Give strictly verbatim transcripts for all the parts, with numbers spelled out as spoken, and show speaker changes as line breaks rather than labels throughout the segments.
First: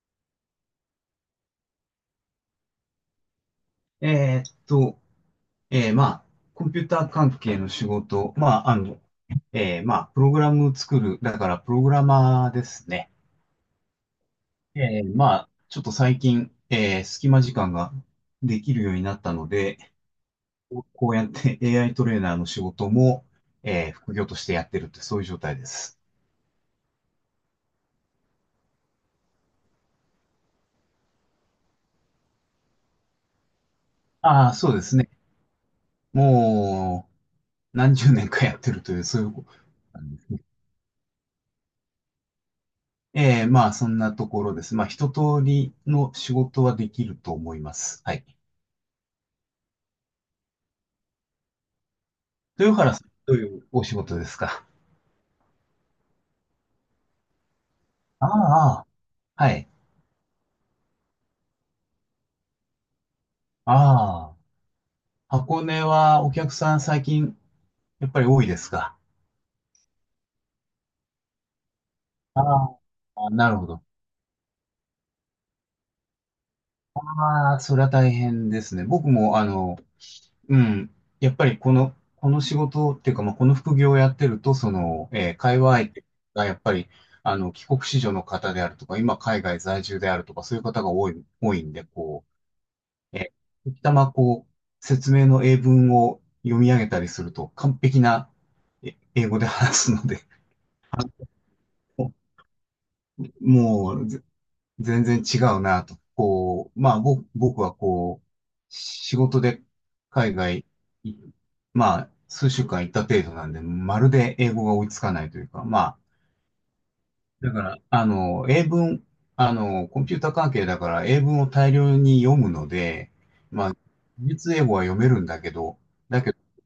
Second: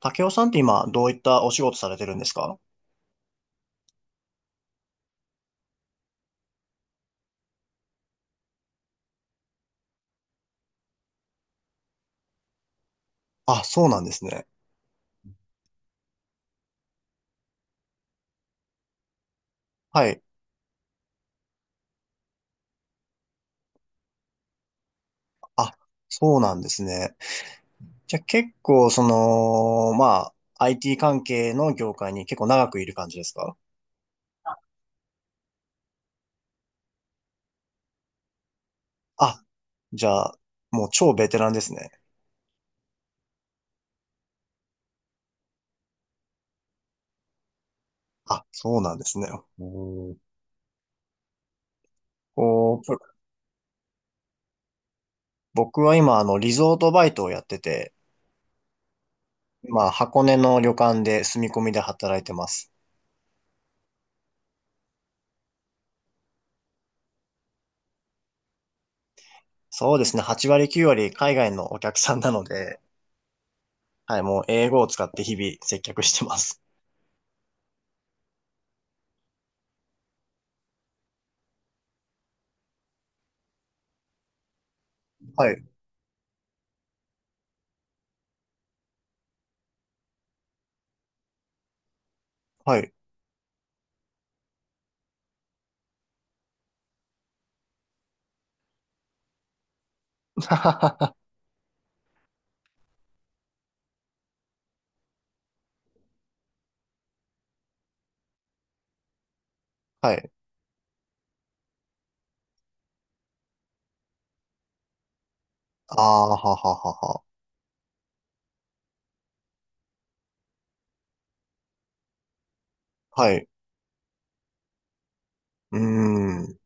竹雄さんって今、どういったお仕事されてるんですか？
えーっと、えーまあ、コンピューター関係の仕事、まあ、あの、えーまあ、プログラム作る、だからプログラマーですね。
あ、そうなんですね。
えーまあ、ちょっと最近、えー隙間時間ができるようになったので、
はい。
こうやって エーアイ トレーナーの仕事も、えー副業としてやってるって、そういう状態で
あ、
す。
そうなんですね。じゃあ結構、その、まあ、アイティー 関係の業界に結構長くいる感じですか？
ああ、そうですね。もう、何十年かやってるという、そういう
あ、
ことな
じゃ
んです
あ、
ね。
もう超ベテランですね。
ええ、まあ、そんなところです。まあ、一通りの仕事はできると思います。はい。
あ、そうなんですね。おー、
豊
こ
原
う、
さん、どういうお仕事ですか？
僕は今、あの、リゾートバイトをやってて、
ああ、はい。
まあ、箱根の旅館で住み込みで働いてます。
ああ、箱根はお客さん最近、やっぱり多いですか？
そうですね、はち割きゅう割海外のお客さんな
あ
ので、
あ、なるほど。
はい、もう英語を使って日々接客してます。
ああ、それは大変ですね。僕も、あの、うん。やっぱりこの、この仕事っていうか、まあ、この副業をやってると、その、えー
は
会
い、
話相手がやっぱり、あの、帰国子女の方であるとか、今海外在住であるとか、そういう方が多い、多いんで、こ
はい。
う、えー、時たまこう、説明の英文を読み上げたりすると、完璧なえ英語で話すので、
は
もう、全然違うなと。こう、まあ、僕、僕はこう、仕事で
い。
海外い、まあ、数週間行った程度なんで、まるで英語が追いつかないというか、ま
あ
あ、
あ、はははは。
だから、あの、英文、あの、コンピューター関係だから英文を大量に読むので、
はい。
まあ、実英語は読めるんだけ
う
ど、
ー
だけど、
ん。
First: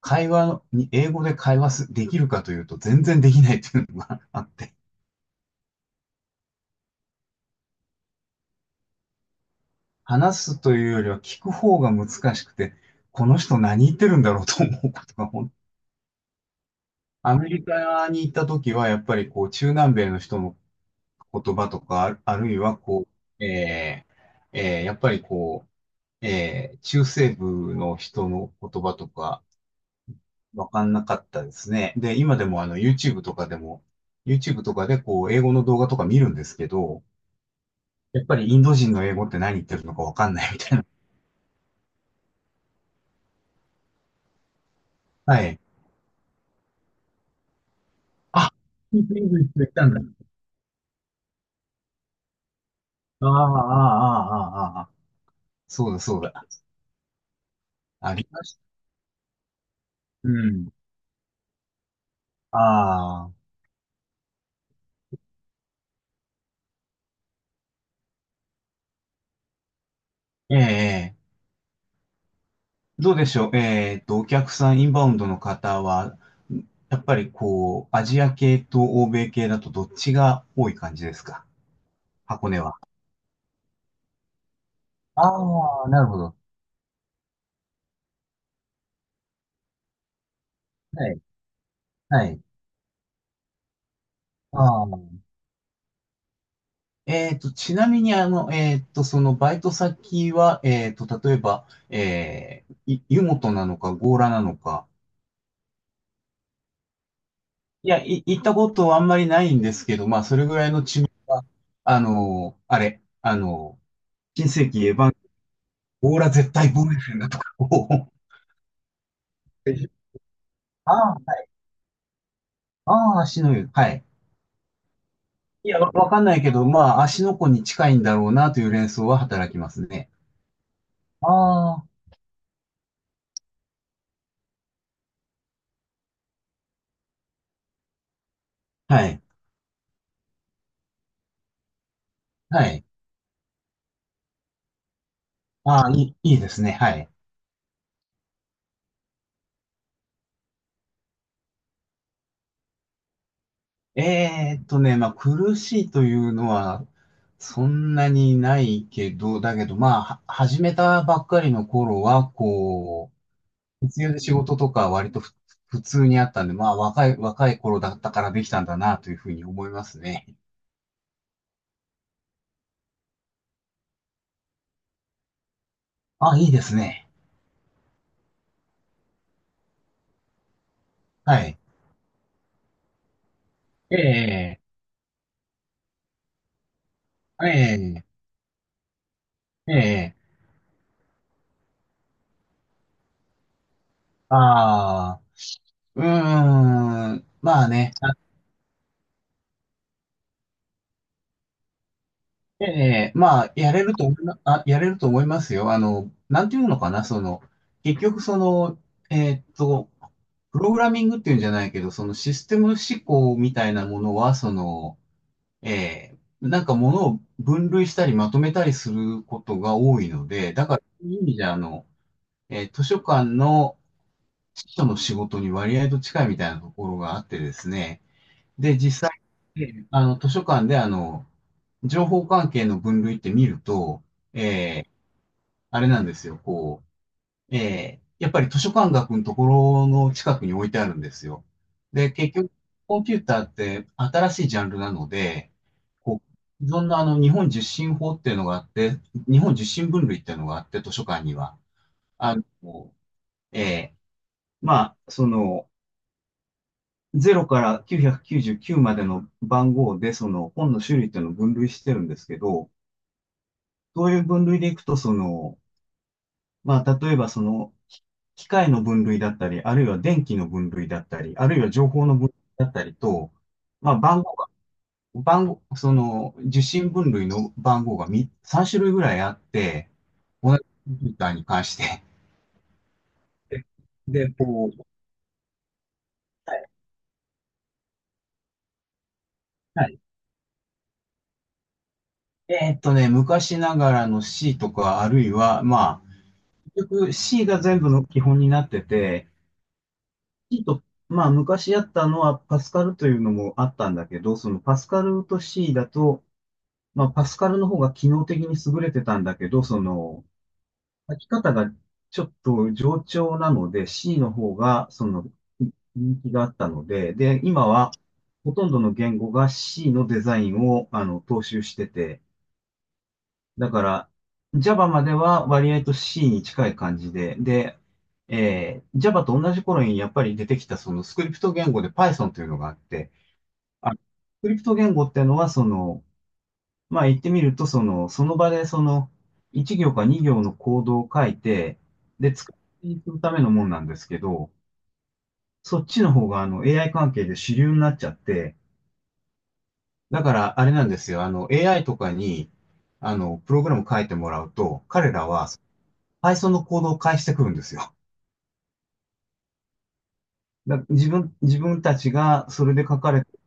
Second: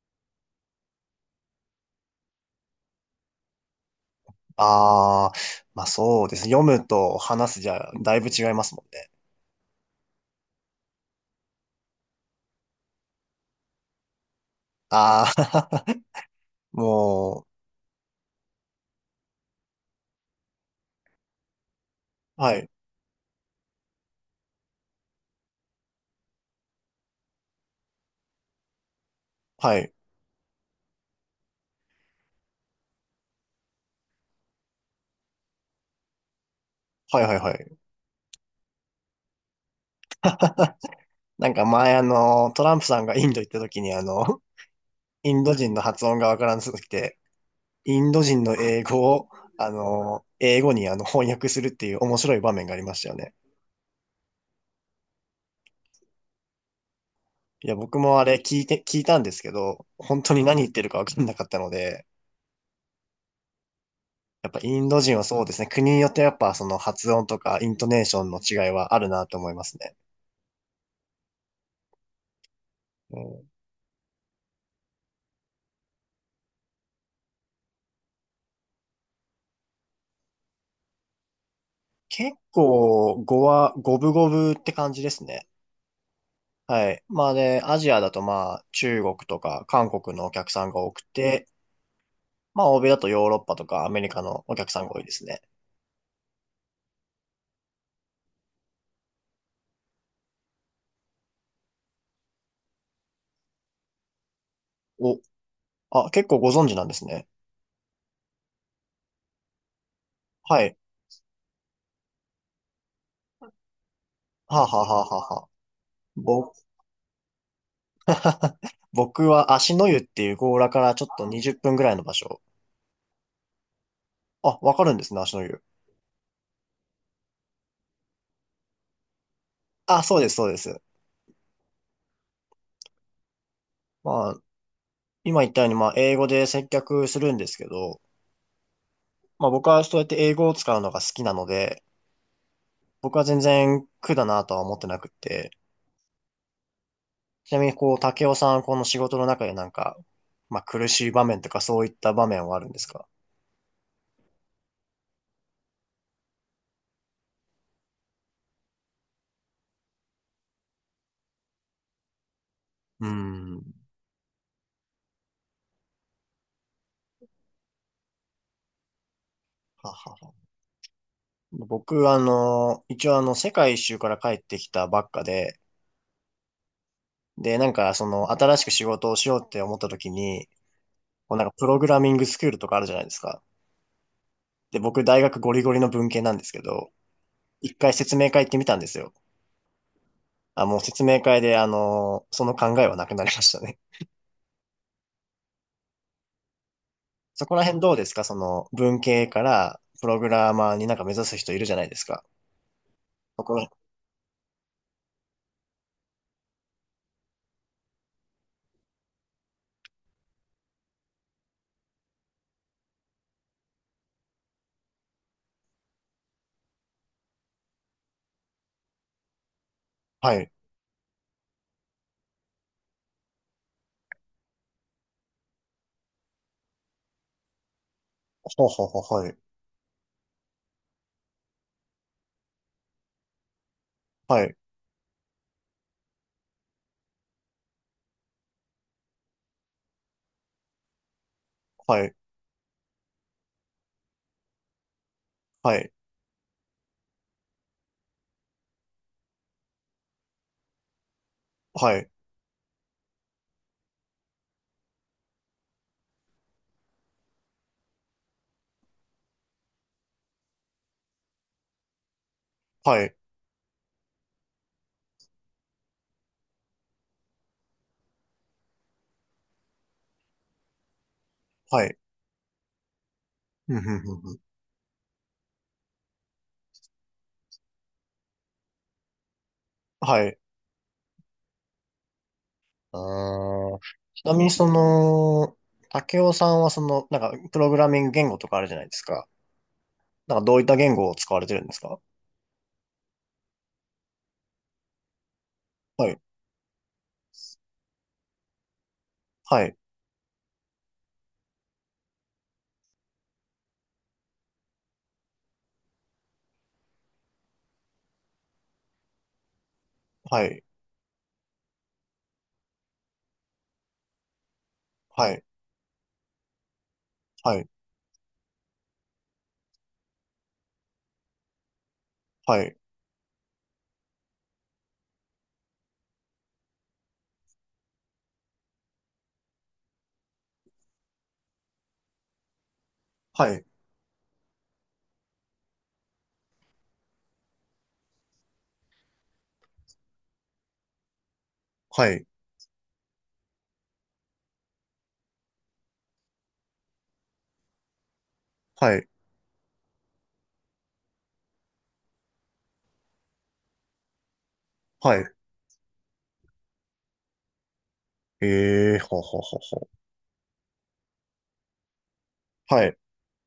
会話に、英語で会話す、できるかというと全然できないっていうのが あって。
ああ、まあそうですね。読むと話すじゃ、だいぶ違いますもんね。
話すというよりは聞く方が難しくて、この人何言ってるんだろうと思うことが
あ
ほん、
あ、
ア
も
メリカに行った時は、やっぱりこう、中南米の人の言葉とか、あるあ
う、
る
は
い
い、
はこう、えーえーやっぱりこう、えー中西部の人の言葉とか、
はい、
わかんなかったですね。で、今でもあの、YouTube とかでも、YouTube とかでこう、英語の動画とか見るんですけど、
はい、はい、はい。
やっぱりインド人の英語って何言ってるのかわかんないみたいな。
なんか前あの、トランプさんがインド行った時にあの、イ
は
ンド
い。
人の発音がわからなすぎて、インド人
あ、
の英
イ
語
ンド人
を、
の人い
あ
たんだ。
の、英語にあの翻訳するっていう面白い場面がありましたよ
ああ、
ね。
ああ、ああ、ああ。そうだ、そうだ。
いや、僕
あ
もあ
り
れ
まし
聞い
た。
て、聞いたんですけど、本
う
当に何
ん。
言ってるかわかんなかったので、
ああ、
やっぱインド人はそうですね。国によってやっぱその発音とかイントネーションの違いはあるなと思いますね。
ええ、ええどう
う
でし
ん、
ょう。えっと、お客さん、インバウンドの方は、やっぱりこう、アジア系と欧米系だとどっちが多い感じですか？
結
箱根は。
構語は五分五分って感じですね。
ああ、なるほど。
はい。まあで、アジアだとまあ中国とか韓国のお客さんが多く
はい、
て、
はい。
まあ欧米だとヨーロッパとかアメリカのお客さ
あ
ん
あ、
が多いですね。
えっと、ちなみに、あの、えっと、そのバイト先は、えっと、例えば、えー、い湯本なのか、強羅なのか、
お、あ、結構ご存知なんですね。
いや、い、行ったことはあんまりないんですけど、まあ、それぐ
は
らい
い。
の知名、あの、あれ、あの、新
はあ、
世
はあ
紀エヴ
はあ
ァ
は
ン、
あはあ、
オーラ絶
ぼ、
対ボーエンだとかを、こ
僕は
う
足の湯っていう強羅か
あ
らちょっ
あ、
と
はい、
にじゅっぷんぐらいの場所。
ああ、足の湯、はい。
あ、わかるんですね、足の湯。
いや、わわかんないけど、まあ、足の子に近いんだろうなという連想は働きます
あ、
ね。
そうです、そうです。
ああ、
まあ、今言ったように、まあ、英語で接客するんですけど、
はい、
まあ、僕はそうやって英語を使うのが好きなので、
はい。
僕は全然苦だなとは思ってなくって、
ああ、いい、いいですね、はい。
ちなみに、こう、竹雄さん、この仕事の中でなんか、まあ、苦しい場面とかそういった場面はあるんですか？
えーっとね、まあ、苦しいというのは、そんなにないけど、だけど、まあ、は始めたばっかりの頃は、
うー
こ
ん。
う、必要で仕事とかは割とふ普通にあったんで、まあ若い、若い頃だったからできたんだなというふうに思いま
は
す
は
ね。
は。僕、あの、一応あの、世界一周から帰ってきたばっかで、
あ、いいですね。
で、なんか、その、新しく仕事をしようって思った時に、こ
は
うなんか、
い。
プログラミングスクールとかあるじゃないですか。
ええ、
で、僕、大学ゴリゴリの文系なんですけど、
え
一回
え、
説明会行ってみたんですよ。
ええ、
あ、もう説明会で、あの、その考えはなくなりましたね。
ああ、うーん、
そこ
ま
ら
あ
辺ど
ね、
うで
あ。
すか？その、文系からプログラマーになんか目指す人いるじゃないですか。
ええ、ま
そ
あ、
こ、
やれると思いま、あ、やれると思いますよ。あの、なんていうのかな、その、結局その、えーっと、プログラミングっていうんじゃないけど、そのシステム思考みたいなものは、その、ええ、なんか物を分類したりまとめたりすることが多いの
はい。
で、だからそういう意味じゃ、あの、えー図書館の司書の仕事に割合と近いみたいなところがあってですね、
ほう
で、
ほうほ
実際、
う、はい。
えーあの、図書館であの、情報関係の分類って見ると、
は
えーあれなんですよ、こう、ええ、やっぱり図書館学のところの近くに置いてあるんですよ。で、
い。
結局、コンピューターって新しいジャンルなので、
はい。
こう、既あの、日本受信法っていうのがあって、日本受信分類っていうのがあって、図書館には。
はい。
あの、ええ、まあ、その、ゼロからきゅうひゃくきゅうじゅうきゅうまでの番号で、その、本の種類っていうのを分類してるんですけど、
はい。はい。
そういう分類でいくと、その、まあ、例えばその、機械の分類だったり、あるいは電気の分類だったり、あるいは
は
情
い。
報の分類だったりと、
ふんふ
まあ、
んふん
番
ふ
号
ん
が、番号、その、受信分類の番号がみさん種類ぐらいあって、
はい。
同じコンピューターに関して。
あ
で、
ー、ち
で
なみにそ
こう、
の、竹雄さ
は
ん
い
はその、なんか、プログラミング言語とかあるじゃないですか。
はい。
なんか、どういった言語を使われてるんですか？
えーっとね、昔ながらの C とか、あるいは、まあ、
はい。
結局 C が全部の基本になってて、
はい。
C と、まあ、昔やったのはパスカルというのもあったんだけど、そのパスカルと C だと、まあ、パスカルの方が機能的に優れてたんだけど、その、
はい。
書き方がちょっと冗長なので、C の方が、その、
はい。
人気があったので、で、
は
今
い。
は、ほとんどの言語が C のデザインを、あの、踏襲してて、
はい。
だから、Java までは割合と C に近い感じで、で、えー Java と同じ頃にやっぱり出てきたそのスクリプト言語で Python というのがあって、
はい。
あスクリプト言語っていうのはそのまあ言ってみると、その、その場でその、いち行かに行のコードを書いて、
はい。
で、使っていくためのもんなんですけど、そっちの方があの エーアイ 関係で主流になっちゃって、
はい、
だからあれなんですよ、あの エーアイ とかに、あの、プログラム書いてもらうと、彼
は
ら
い。
は Python のコードを返してくるんですよ。
ええー、ほうほうほうほう。
だ自分、自分たちがそれで
はい、
書かれて、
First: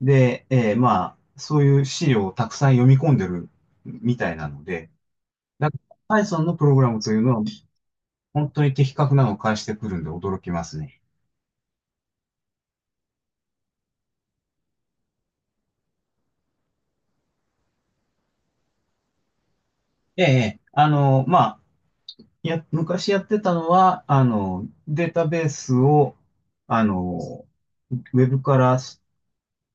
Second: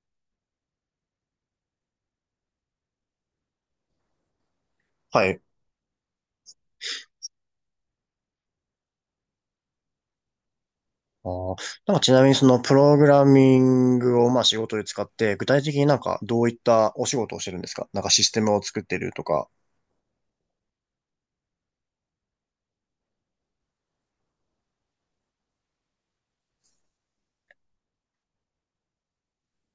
で、えーまあ、そういう資料をたくさん読み込んでるみたいなので、
はい。
だから Python のプログラムというのは本当に的確なのを返してくるんで驚きますね。
あー、なんかちなみにそのプログラミングをまあ仕事で使って、具体的になんかどういったお仕事をしてるんですか？なんかシステムを作ってるとか。
ええ、あの、まあ、や、昔やってたのは、あの、データベースを、あの、ウェブから、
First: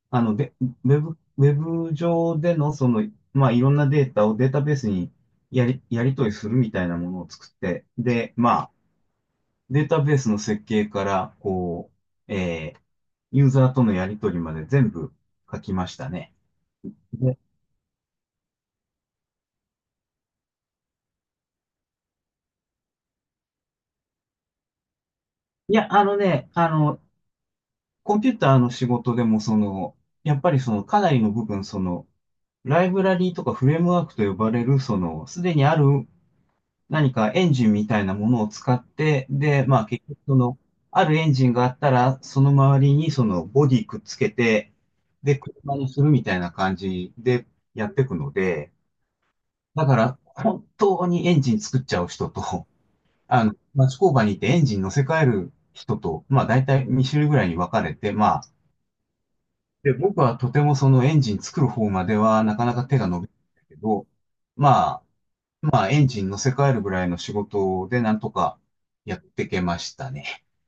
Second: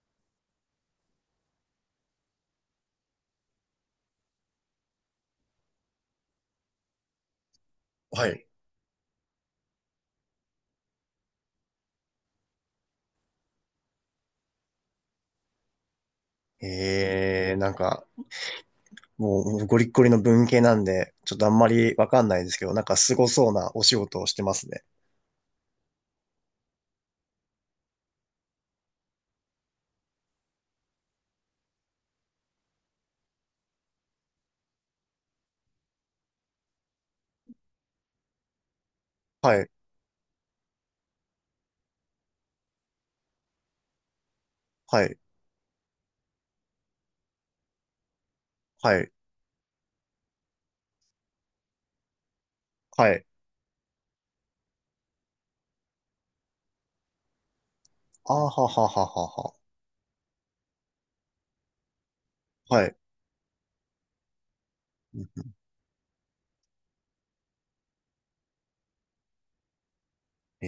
あの、で、ウェブ、ウェブ上での、その、まあ、いろんなデータをデータベースにやり、やり取りするみたいなものを作って、
は
で、
い。
まあ、データベースの設計から、こう、えーユーザーとのやり取りまで全部書きましたね。で、
ええー、なんかもうゴリッゴリの文系なんで、ちょっとあんまりわかんないですけど、なんかすごそうなお仕事をしてますね。
いや、あのね、あの、コンピューターの仕事でも、その、やっぱりその、かなりの部分、その、ライブラリーとかフレームワークと呼ばれる、その、すでにある何かエンジンみたいなものを使って、
は
で、
い、
まあ結局その、あるエンジンがあったら、その周りにそのボディくっつけて、
はい、
で、車にするみたいな感じでやっていくので、
はい、
だから本当にエンジン作っちゃう人と、
はい。
あの、町工場に行ってエンジン乗せ替える人と、まあ大体に種類ぐらいに分かれて、ま
あー
あ、
ははははは。
で、僕はとてもそのエンジン作る方まではなかな
は
か
い。
手が伸びないけど、まあ、まあエンジン乗せ替えるぐらいの仕事でなんとかやってけましたね。
え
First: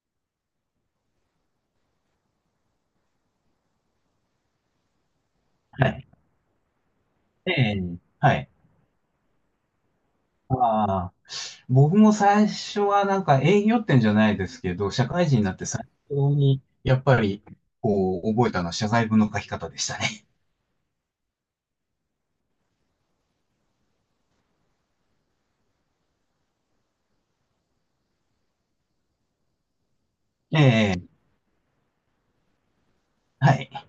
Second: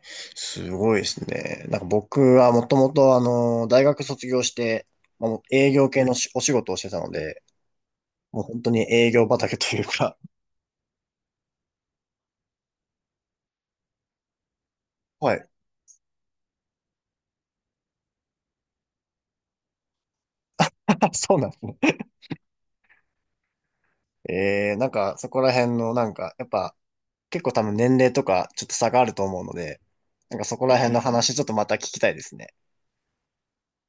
え、すごいですね。なんか僕はもともとあの、大学卒業して、まあ、もう営業
は
系
い。
のしお仕事をしてたので、
ええ。は
もう
い。
本当に営業畑というか、
ああ、僕も最初はなんか営業ってんじゃないですけど、社 会
は
人に
い。
なって最初にやっぱりこう覚えたのは謝罪文の書き方でしたね。
そうなんですね。ええ、なんかそこら辺のなんか、やっぱ結構多分年齢とかちょっと差があると思うので、なんかそこら辺
え
の
え。
話ちょっとまた聞きたいですね。
はい。